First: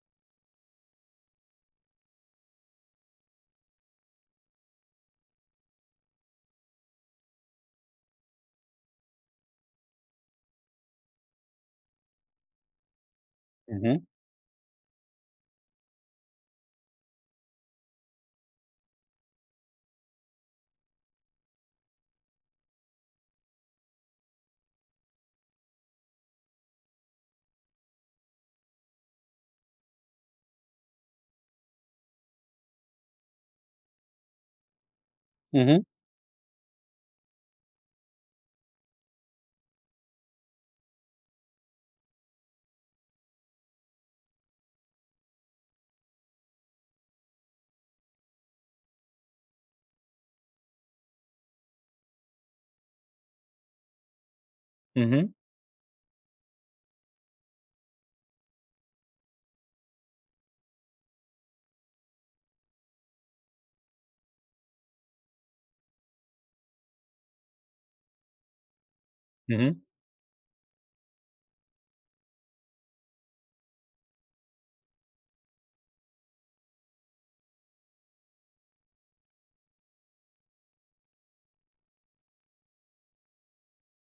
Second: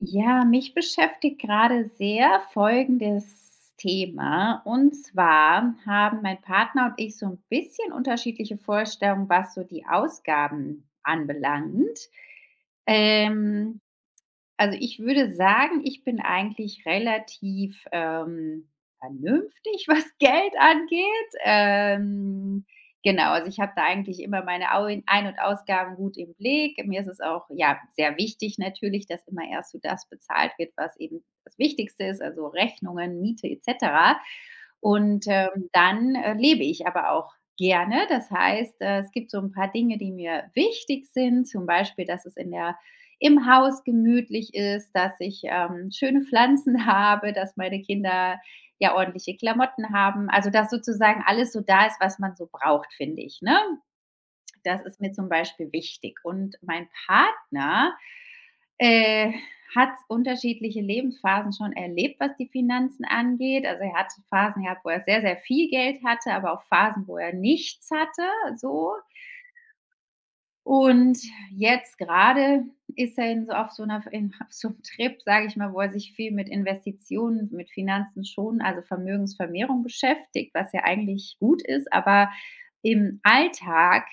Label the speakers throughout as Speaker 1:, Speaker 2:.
Speaker 1: Ja, mich beschäftigt gerade sehr folgendes Thema. Und zwar haben mein Partner und ich so ein bisschen unterschiedliche Vorstellungen, was so die Ausgaben anbelangt. Ähm,
Speaker 2: Mhm,
Speaker 1: also, ich würde sagen, ich bin eigentlich relativ, vernünftig, was Geld angeht. Genau, also ich habe da eigentlich immer meine Au Ein- und Ausgaben gut im Blick. Mir ist es auch, ja, sehr wichtig natürlich, dass immer erst so das bezahlt wird, was eben das Wichtigste ist, also Rechnungen, Miete et cetera. Und,
Speaker 2: mhm,
Speaker 1: dann, lebe ich aber auch gerne. Das heißt, es gibt so ein paar Dinge, die mir wichtig sind, zum Beispiel, dass es in der im Haus gemütlich ist, dass ich, schöne Pflanzen habe, dass meine Kinder, ja, ordentliche Klamotten haben. Also, dass sozusagen alles so da ist, was man so braucht, finde ich, ne? Das ist mir zum
Speaker 2: mhm,
Speaker 1: Beispiel wichtig. Und mein Partner, äh, hat unterschiedliche Lebensphasen schon erlebt, was die Finanzen angeht. Also, er hat Phasen gehabt, wo er sehr, sehr viel Geld hatte, aber auch Phasen, wo er nichts hatte, so.
Speaker 2: mhm,
Speaker 1: Und jetzt gerade ist er in so auf so 'ner in auf so 'm Trip, sage ich mal, wo er sich viel mit Investitionen, mit Finanzen schon, also Vermögensvermehrung beschäftigt, was ja eigentlich gut ist, aber im Alltag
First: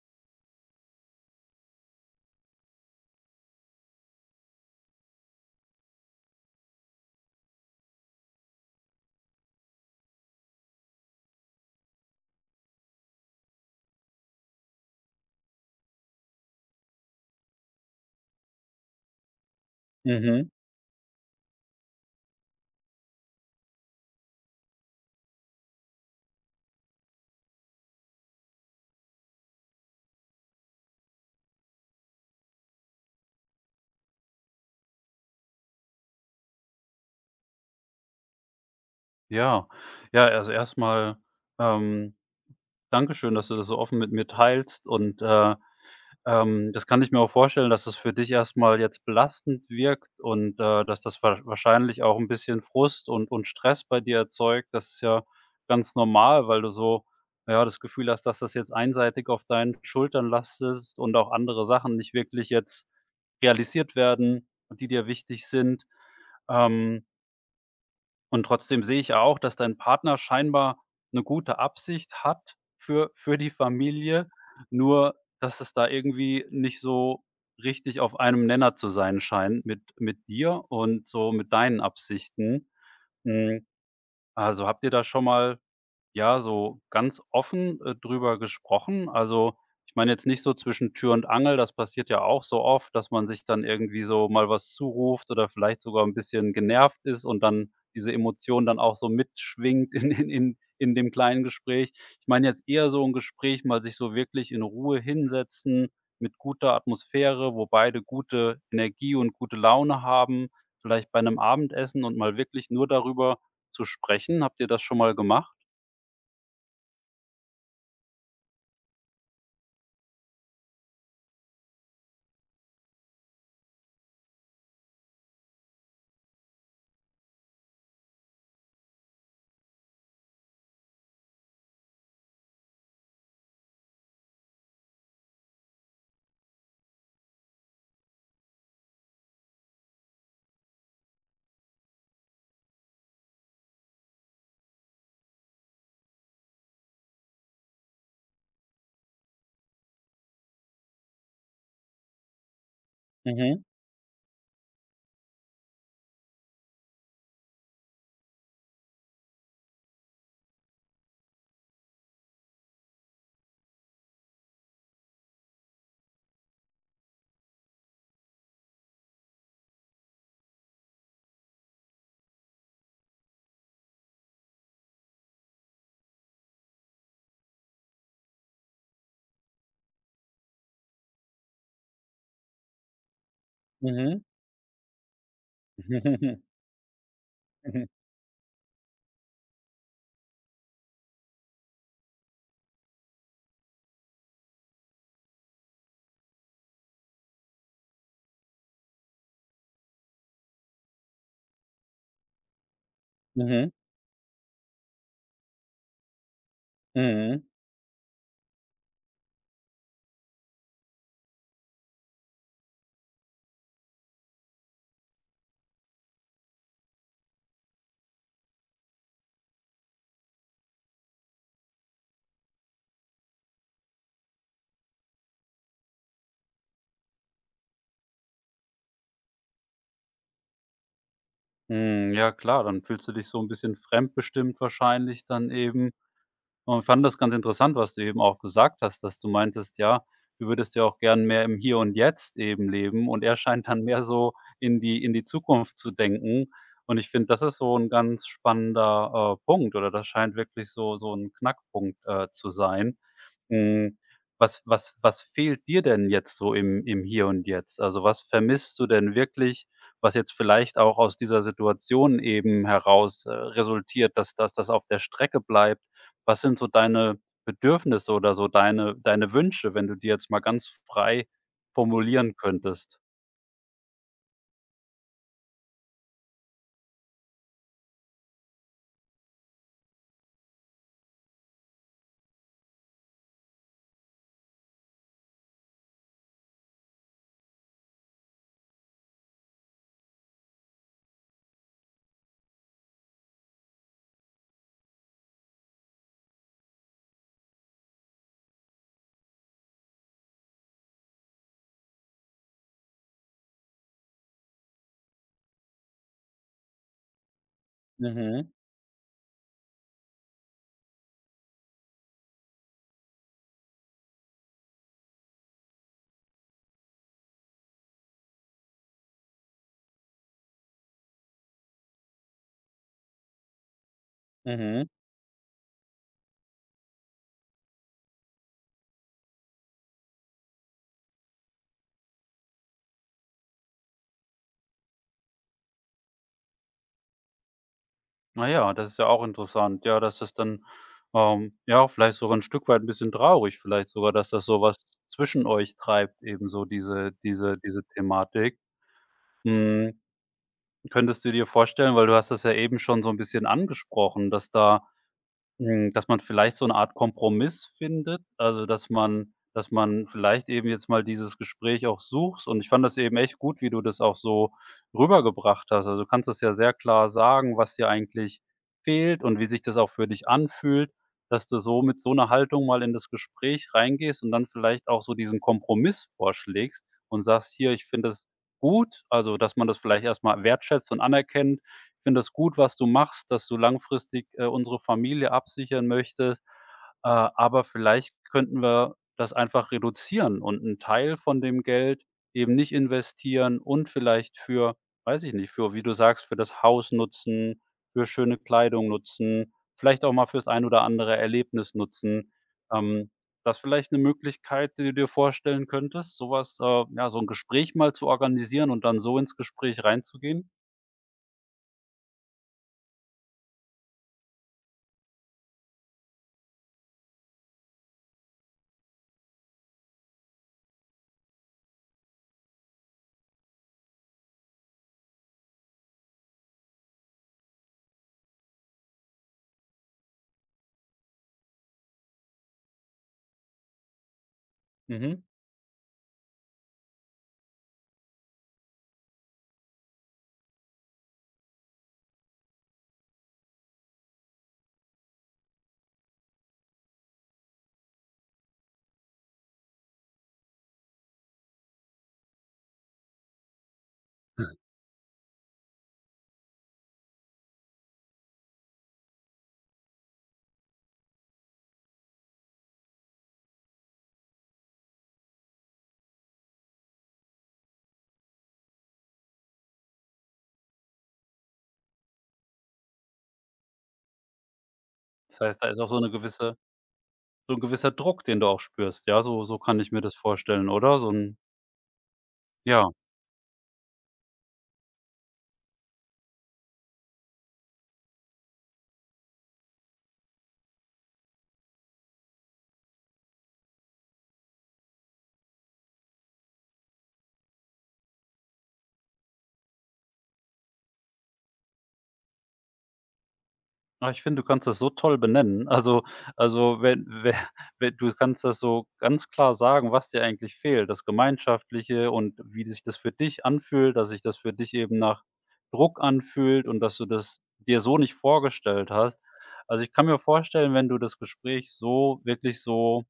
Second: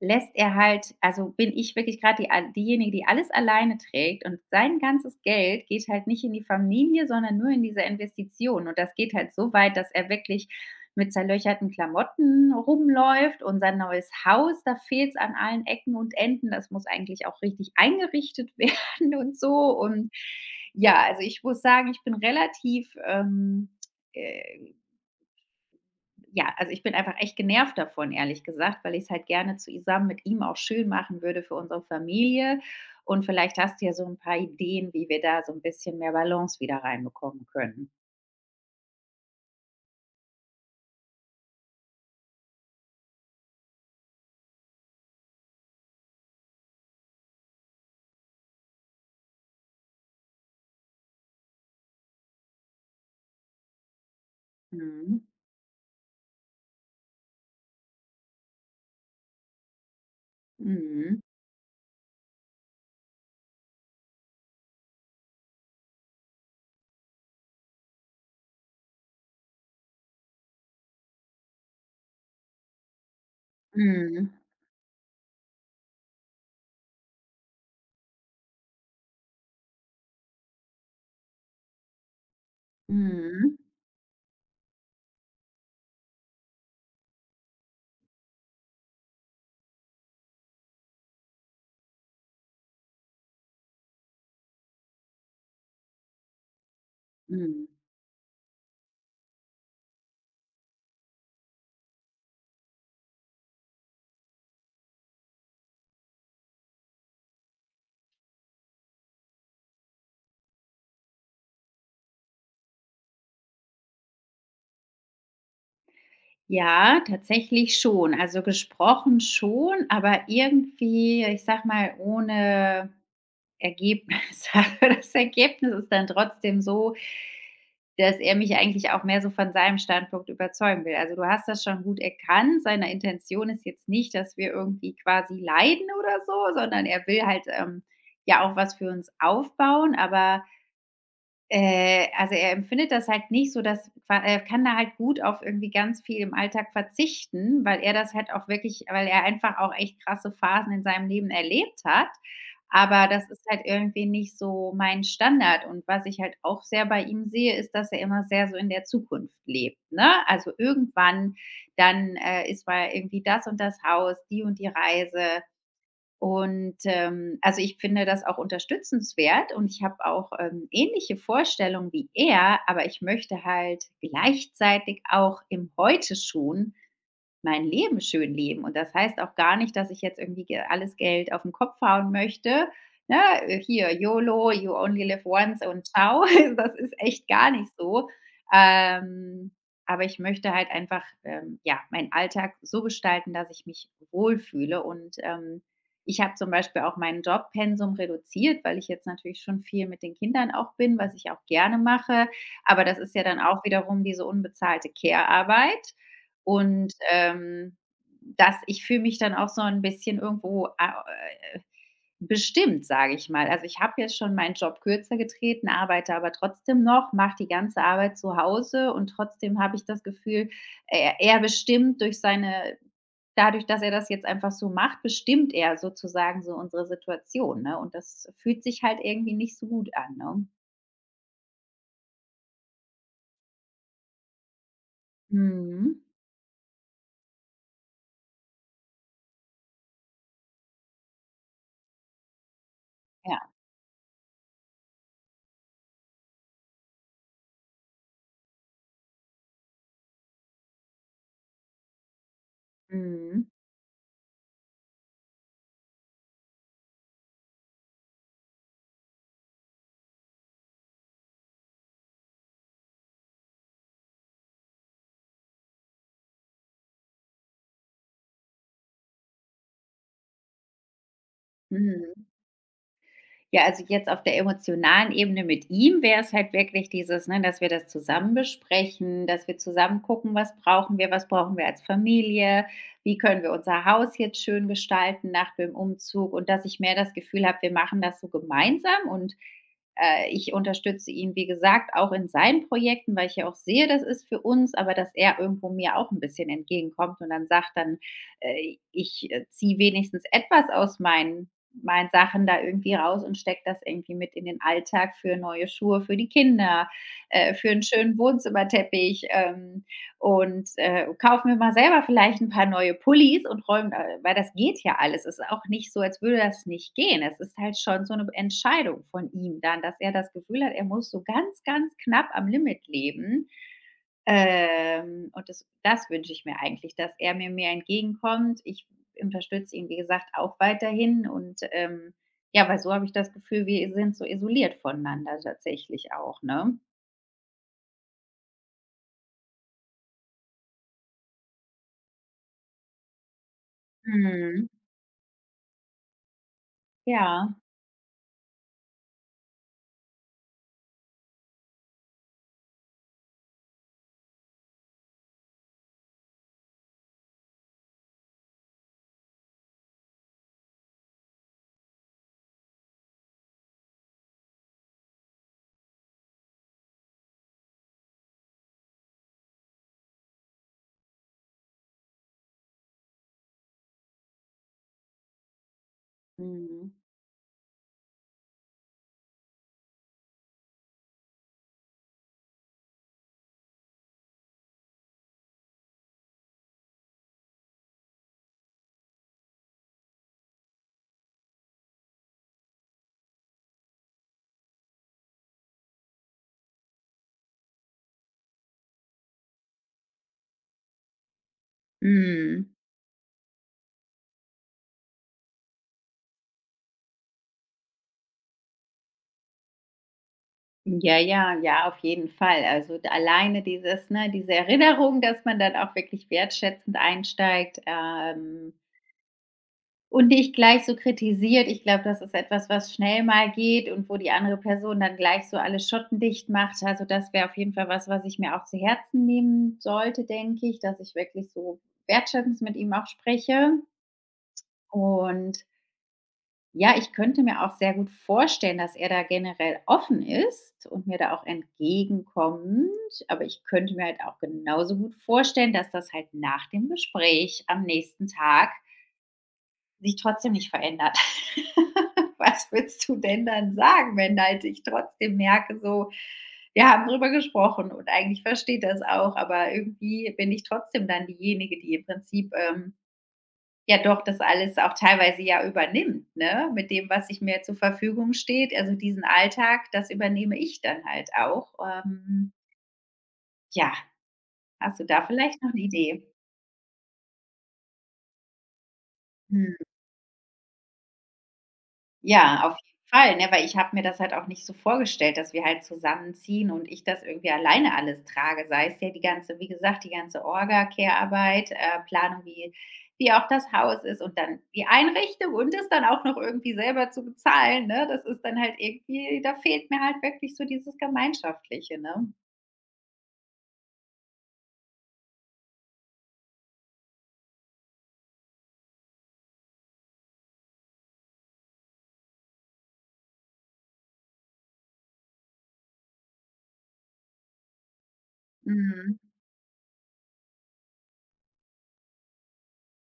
Speaker 1: Lässt er halt also bin ich wirklich gerade diejenige, die alles alleine trägt, und sein ganzes Geld geht halt nicht in die Familie, sondern nur in diese Investition. Und das geht halt so weit, dass er wirklich mit zerlöcherten Klamotten rumläuft, und sein neues Haus, da fehlt es an allen Ecken und Enden. Das muss eigentlich auch richtig eingerichtet werden und so. Und
Speaker 2: mhm.
Speaker 1: ja, also ich muss sagen, ich bin relativ, äh ja, also ich bin einfach echt genervt davon, ehrlich gesagt, weil ich es halt gerne zusammen mit ihm auch schön machen würde für unsere Familie. Und vielleicht hast du ja so ein paar Ideen, wie wir da so ein bisschen mehr Balance wieder reinbekommen können.
Speaker 2: Ja. Ja, also erstmal, ähm, danke schön, dass du das so offen mit mir teilst und das kann ich mir auch vorstellen, dass es für dich erstmal jetzt belastend wirkt und dass das wa wahrscheinlich auch ein bisschen Frust und Stress bei dir erzeugt. Das ist
Speaker 1: Mhm.
Speaker 2: ja ganz normal, weil du so, ja, das Gefühl hast, dass das jetzt einseitig auf deinen Schultern lastest und
Speaker 1: Mhm.
Speaker 2: auch andere Sachen nicht wirklich jetzt realisiert werden, die dir wichtig sind. Ähm Und trotzdem sehe ich ja auch, dass dein Partner scheinbar eine gute Absicht hat für die Familie,
Speaker 1: Mhm.
Speaker 2: nur dass es da irgendwie nicht so richtig auf einem Nenner zu sein scheint mit dir und so mit deinen Absichten.
Speaker 1: Mhm.
Speaker 2: Hm, also, habt ihr da schon mal ja, so ganz offen, drüber gesprochen. Also, ich meine jetzt nicht so zwischen Tür und Angel, das passiert ja auch so oft, dass man sich dann irgendwie so mal was zuruft oder vielleicht sogar ein bisschen genervt ist und
Speaker 1: Mhm.
Speaker 2: dann diese Emotion dann auch so mitschwingt in dem kleinen Gespräch. Ich meine jetzt eher so ein Gespräch, mal sich so wirklich in Ruhe hinsetzen mit guter Atmosphäre, wo beide gute Energie und gute Laune haben, vielleicht bei einem Abendessen und mal wirklich nur darüber zu sprechen. Habt ihr das schon mal gemacht?
Speaker 1: Ja, tatsächlich schon. Also, gesprochen schon, aber irgendwie, ich sag mal, ohne Ergebnis hat. Aber das Ergebnis ist dann trotzdem so, dass er mich eigentlich auch mehr so von seinem Standpunkt überzeugen will. Also, du hast das schon gut erkannt. Seine Intention ist jetzt nicht, dass wir irgendwie quasi leiden oder so, sondern er will halt, ja auch was für uns aufbauen, aber also, er empfindet das halt nicht so, dass qua er kann da halt gut auf irgendwie ganz viel im Alltag verzichten, weil er einfach auch echt krasse Phasen in seinem Leben erlebt hat. Aber das ist
Speaker 2: Mhm,
Speaker 1: halt irgendwie nicht so mein Standard. Und was ich halt auch sehr bei ihm sehe, ist, dass er immer sehr so in der Zukunft lebt, ne? Also, irgendwann dann, ist mal irgendwie das und das Haus, die und die Reise, und, also, ich finde das auch unterstützenswert und ich habe auch, ähnliche Vorstellungen wie er, aber ich möchte halt gleichzeitig auch im Heute schon mein Leben schön leben. Und das heißt auch gar nicht, dass ich jetzt irgendwie ge alles Geld auf den Kopf hauen möchte, ne? Hier
Speaker 2: mhm.
Speaker 1: YOLO, you only live once und ciao. Das ist echt gar nicht
Speaker 2: Mhm,
Speaker 1: so. Ähm, aber ich möchte halt einfach, ja, meinen Alltag so gestalten, dass ich mich wohlfühle. Und, ich habe zum Beispiel auch mein Jobpensum reduziert, weil ich jetzt natürlich schon viel mit den Kindern auch bin, was ich auch gerne mache. Aber das ist ja dann auch
Speaker 2: mhm,
Speaker 1: wiederum diese unbezahlte Care-Arbeit. Und,
Speaker 2: mhm.
Speaker 1: dass ich fühle mich dann auch so ein bisschen irgendwo a äh, bestimmt, sage ich mal. Also, ich habe jetzt schon meinen Job kürzer getreten, arbeite aber trotzdem noch, mache die ganze Arbeit zu Hause und trotzdem habe ich das Gefühl, er bestimmt durch seine dadurch, dass er das jetzt einfach so macht, bestimmt er sozusagen so unsere Situation, ne? Und das fühlt sich halt irgendwie nicht so gut an, ne?
Speaker 2: Hm, ja klar, dann fühlst du dich so ein bisschen fremdbestimmt wahrscheinlich dann eben.
Speaker 1: Mhm.
Speaker 2: Und fand das ganz interessant, was du eben auch gesagt hast, dass du meintest, ja, du würdest ja auch gern mehr im Hier und Jetzt eben leben und er
Speaker 1: Ja.
Speaker 2: scheint dann mehr so in die Zukunft zu denken. Und ich finde, das ist so ein ganz spannender, Punkt oder das scheint wirklich so so ein Knackpunkt, zu sein.
Speaker 1: Mhm.
Speaker 2: Hm, was fehlt dir denn jetzt so im Hier und Jetzt? Also, was vermisst du denn wirklich, was jetzt vielleicht auch aus dieser Situation eben heraus, resultiert, dass das auf der Strecke bleibt? Was sind so deine Bedürfnisse oder so deine Wünsche, wenn du die jetzt mal ganz frei
Speaker 1: Mhm.
Speaker 2: formulieren könntest?
Speaker 1: Ja, also jetzt auf der emotionalen Ebene mit ihm wäre es halt wirklich dieses, ne, dass wir das zusammen besprechen, dass wir zusammen gucken, was brauchen wir als Familie, wie können wir unser Haus jetzt schön gestalten nach dem Umzug, und dass ich mehr das Gefühl habe, wir machen das so gemeinsam, und ich unterstütze ihn, wie gesagt, auch in seinen Projekten, weil ich ja auch sehe, das ist für uns, aber dass er irgendwo mir auch ein bisschen entgegenkommt und dann sagt dann, ich ziehe wenigstens etwas aus meinen meint Sachen da irgendwie raus und steckt das irgendwie mit in den Alltag für neue Schuhe für die Kinder, für einen schönen
Speaker 2: Mhm,
Speaker 1: Wohnzimmerteppich, und, kaufe mir mal selber vielleicht ein paar neue Pullis und räume weil das geht ja alles. Es ist auch nicht so, als würde das nicht gehen. Es ist halt schon so eine Entscheidung von ihm dann, dass er das Gefühl hat, er muss so ganz, ganz knapp am Limit leben.
Speaker 2: mhm.
Speaker 1: Und das wünsche ich mir eigentlich, dass er mir mehr entgegenkommt. Ich unterstütze ihn, wie gesagt, auch weiterhin. Und ja, weil so habe ich das Gefühl, wir sind so isoliert voneinander tatsächlich auch, ne?
Speaker 2: Na ja, das ist ja auch interessant. Ja, dass das dann, ja, vielleicht sogar ein Stück weit ein bisschen traurig vielleicht sogar, dass das so
Speaker 1: Mhm.
Speaker 2: was zwischen euch treibt, eben so diese
Speaker 1: Ja.
Speaker 2: diese diese Thematik. Hm, könntest du dir vorstellen weil du hast das ja eben schon so ein bisschen angesprochen, dass da Hm, dass man vielleicht so 'ne Art Kompromiss findet, also, dass man vielleicht eben jetzt mal dieses Gespräch auch sucht und ich fand das eben echt gut, wie du das auch so rübergebracht hast. Also, du kannst das ja sehr klar sagen, was dir eigentlich fehlt und wie sich das auch für dich anfühlt, dass du so mit so 'ner Haltung mal in das Gespräch reingehst und dann vielleicht auch so diesen Kompromiss vorschlägst
Speaker 1: Mhm.
Speaker 2: und sagst: „Hier, ich finde das gut“, also, dass man das vielleicht erst mal wertschätzt und anerkennt finde das gut, was du machst, dass du langfristig, unsere Familie absichern möchtest, aber vielleicht könnten wir das einfach reduzieren und einen Teil von dem Geld eben nicht investieren und vielleicht für weiß ich nicht, für wie du sagst, für das Haus nutzen, für schöne Kleidung nutzen, vielleicht auch mal fürs ein oder andere Erlebnis nutzen.
Speaker 1: Mhm.
Speaker 2: Ähm, das vielleicht eine Möglichkeit, die du dir vorstellen könntest, so was ja, so ein Gespräch mal zu organisieren und dann so ins Gespräch reinzugehen?
Speaker 1: Ja, ja, ja, auf jeden Fall. Also d- alleine dieses, ne, diese Erinnerung, dass man dann auch wirklich wertschätzend einsteigt, und nicht gleich so kritisiert. Ich glaube, das ist etwas, was schnell mal geht und wo die andere Person dann gleich so alle Schotten dicht macht. Also, das wäre auf jeden Fall was, was ich mir auch zu Herzen nehmen sollte, denke ich, dass ich wirklich so wertschätzend mit ihm auch spreche.
Speaker 2: Mhm.
Speaker 1: Und ja, ich könnte mir auch sehr gut vorstellen, dass er da generell offen ist und mir da auch entgegenkommt. Aber ich könnte mir halt auch genauso gut vorstellen, dass das halt nach dem Gespräch am nächsten Tag sich trotzdem nicht verändert. Was würdest du denn dann sagen, wenn halt ich trotzdem merke, so, wir haben drüber gesprochen und eigentlich versteht das auch, aber irgendwie bin ich trotzdem dann diejenige, die im Prinzip ja doch das alles auch teilweise ja übernimmt, ne? Mit dem, was ich mir zur Verfügung steht, also diesen Alltag, das übernehme ich dann halt auch. Ähm, ja, hast du da
Speaker 2: Das heißt,
Speaker 1: vielleicht
Speaker 2: da
Speaker 1: noch
Speaker 2: ist
Speaker 1: eine
Speaker 2: auch so eine
Speaker 1: Idee?
Speaker 2: gewisse so 'n gewisser Druck, den du auch spürst, ja? So so
Speaker 1: Hm.
Speaker 2: kann ich mir das vorstellen, oder? So 'n
Speaker 1: Ja, auf
Speaker 2: ja.
Speaker 1: jeden Fall, ne, weil ich habe mir das halt auch nicht so vorgestellt, dass wir halt zusammenziehen und ich das irgendwie alleine alles trage, sei es ja die ganze wie gesagt, die ganze Orga, Care-Arbeit, Planung, wie auch das Haus ist und dann die Einrichtung und es dann auch noch irgendwie selber zu bezahlen, ne? Das ist dann halt irgendwie, da fehlt mir halt wirklich so dieses Gemeinschaftliche, ne?
Speaker 2: Ah, ich finde, du kannst das so toll benennen. Also, wenn we we du kannst das so ganz klar sagen, was dir eigentlich fehlt, das Gemeinschaftliche und wie sich das für dich anfühlt, dass sich das für dich eben nach Druck anfühlt und dass du das dir so nicht vorgestellt hast.
Speaker 1: Mhm.
Speaker 2: Also, ich kann mir vorstellen, wenn du das Gespräch so wirklich so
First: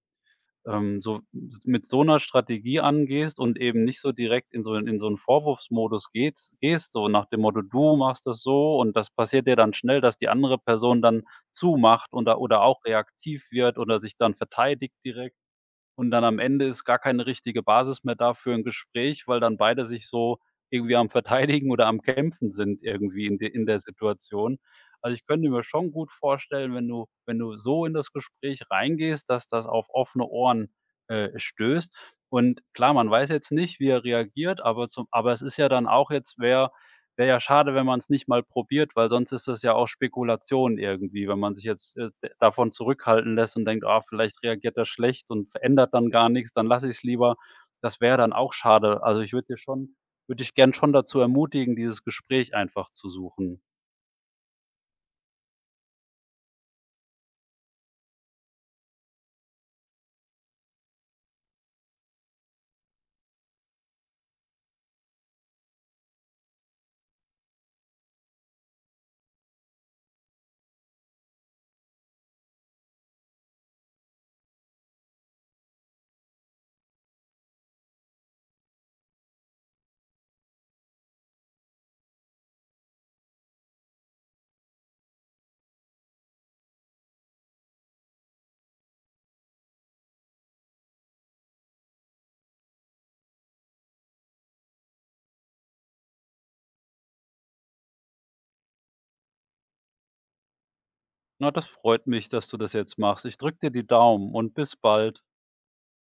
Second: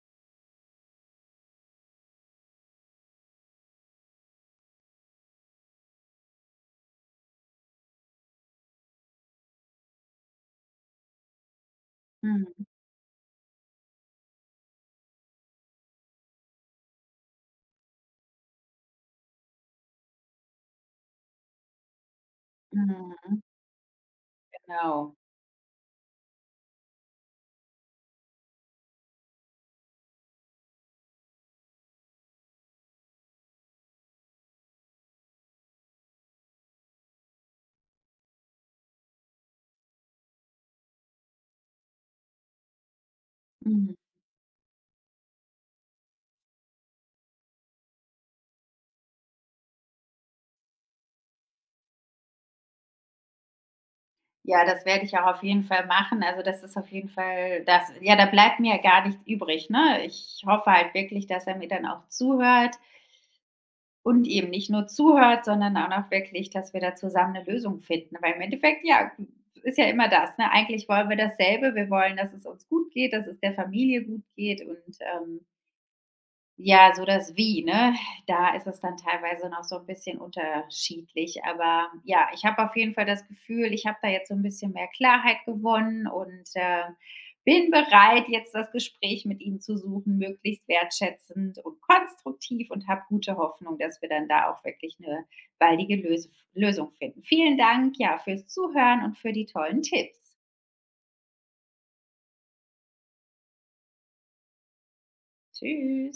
Speaker 2: so mit so einer Strategie angehst und eben nicht so direkt in so einen Vorwurfsmodus geht gehst, so nach dem Motto: „Du machst das so“ und das passiert dir dann schnell, dass die andere Person dann zumacht und da oder
Speaker 1: Mhm.
Speaker 2: auch reaktiv wird oder sich dann verteidigt direkt. Und dann am Ende ist gar keine richtige Basis mehr da für 'n Gespräch, weil dann beide sich so irgendwie am Verteidigen oder am Kämpfen sind irgendwie in
Speaker 1: Mhm.
Speaker 2: de in der Situation. Also,
Speaker 1: Genau.
Speaker 2: ich könnte mir schon gut vorstellen, wenn du so in das Gespräch reingehst, dass das auf offene Ohren, stößt. Und klar, man weiß jetzt nicht, wie er reagiert, aber zum aber es ist ja dann auch jetzt, Wäre ja schade, wenn man es nicht mal probiert, weil sonst ist das ja auch Spekulation irgendwie, wenn man sich jetzt, d davon zurückhalten lässt und denkt:
Speaker 1: Mhm.
Speaker 2: „Ah, vielleicht reagiert er schlecht und verändert dann gar nichts, dann lasse ich es lieber.“ Das wäre dann auch schade. Also, ich würde dir schon würde dich gern schon dazu ermutigen, dieses Gespräch einfach zu suchen.
Speaker 1: Ja, das werde ich auch auf jeden Fall machen. Also, das ist auf jeden Fall das, ja, da bleibt mir ja gar nichts übrig, ne? Ich hoffe halt wirklich, dass er mir dann auch zuhört und eben nicht nur zuhört, sondern auch noch wirklich, dass wir da zusammen eine Lösung finden, weil im Endeffekt, ja, ist ja immer das, ne? Eigentlich wollen wir dasselbe. Wir wollen, dass es uns gut geht, dass es der Familie gut geht, und, ja, so das Wie, ne? Da ist es dann teilweise noch so ein bisschen unterschiedlich. Aber ja, ich habe auf jeden Fall das Gefühl, ich habe da jetzt so ein bisschen mehr Klarheit gewonnen und, bin bereit, jetzt das Gespräch mit ihm zu suchen, möglichst wertschätzend und konstruktiv, und habe gute Hoffnung, dass wir dann da auch wirklich eine baldige Lösung finden. Vielen Dank, ja, fürs Zuhören und für die tollen Tipps.
Speaker 2: Na, das freut mich, dass du das jetzt machst. Ich drücke dir die Daumen und bis bald.
Speaker 1: Tschüss.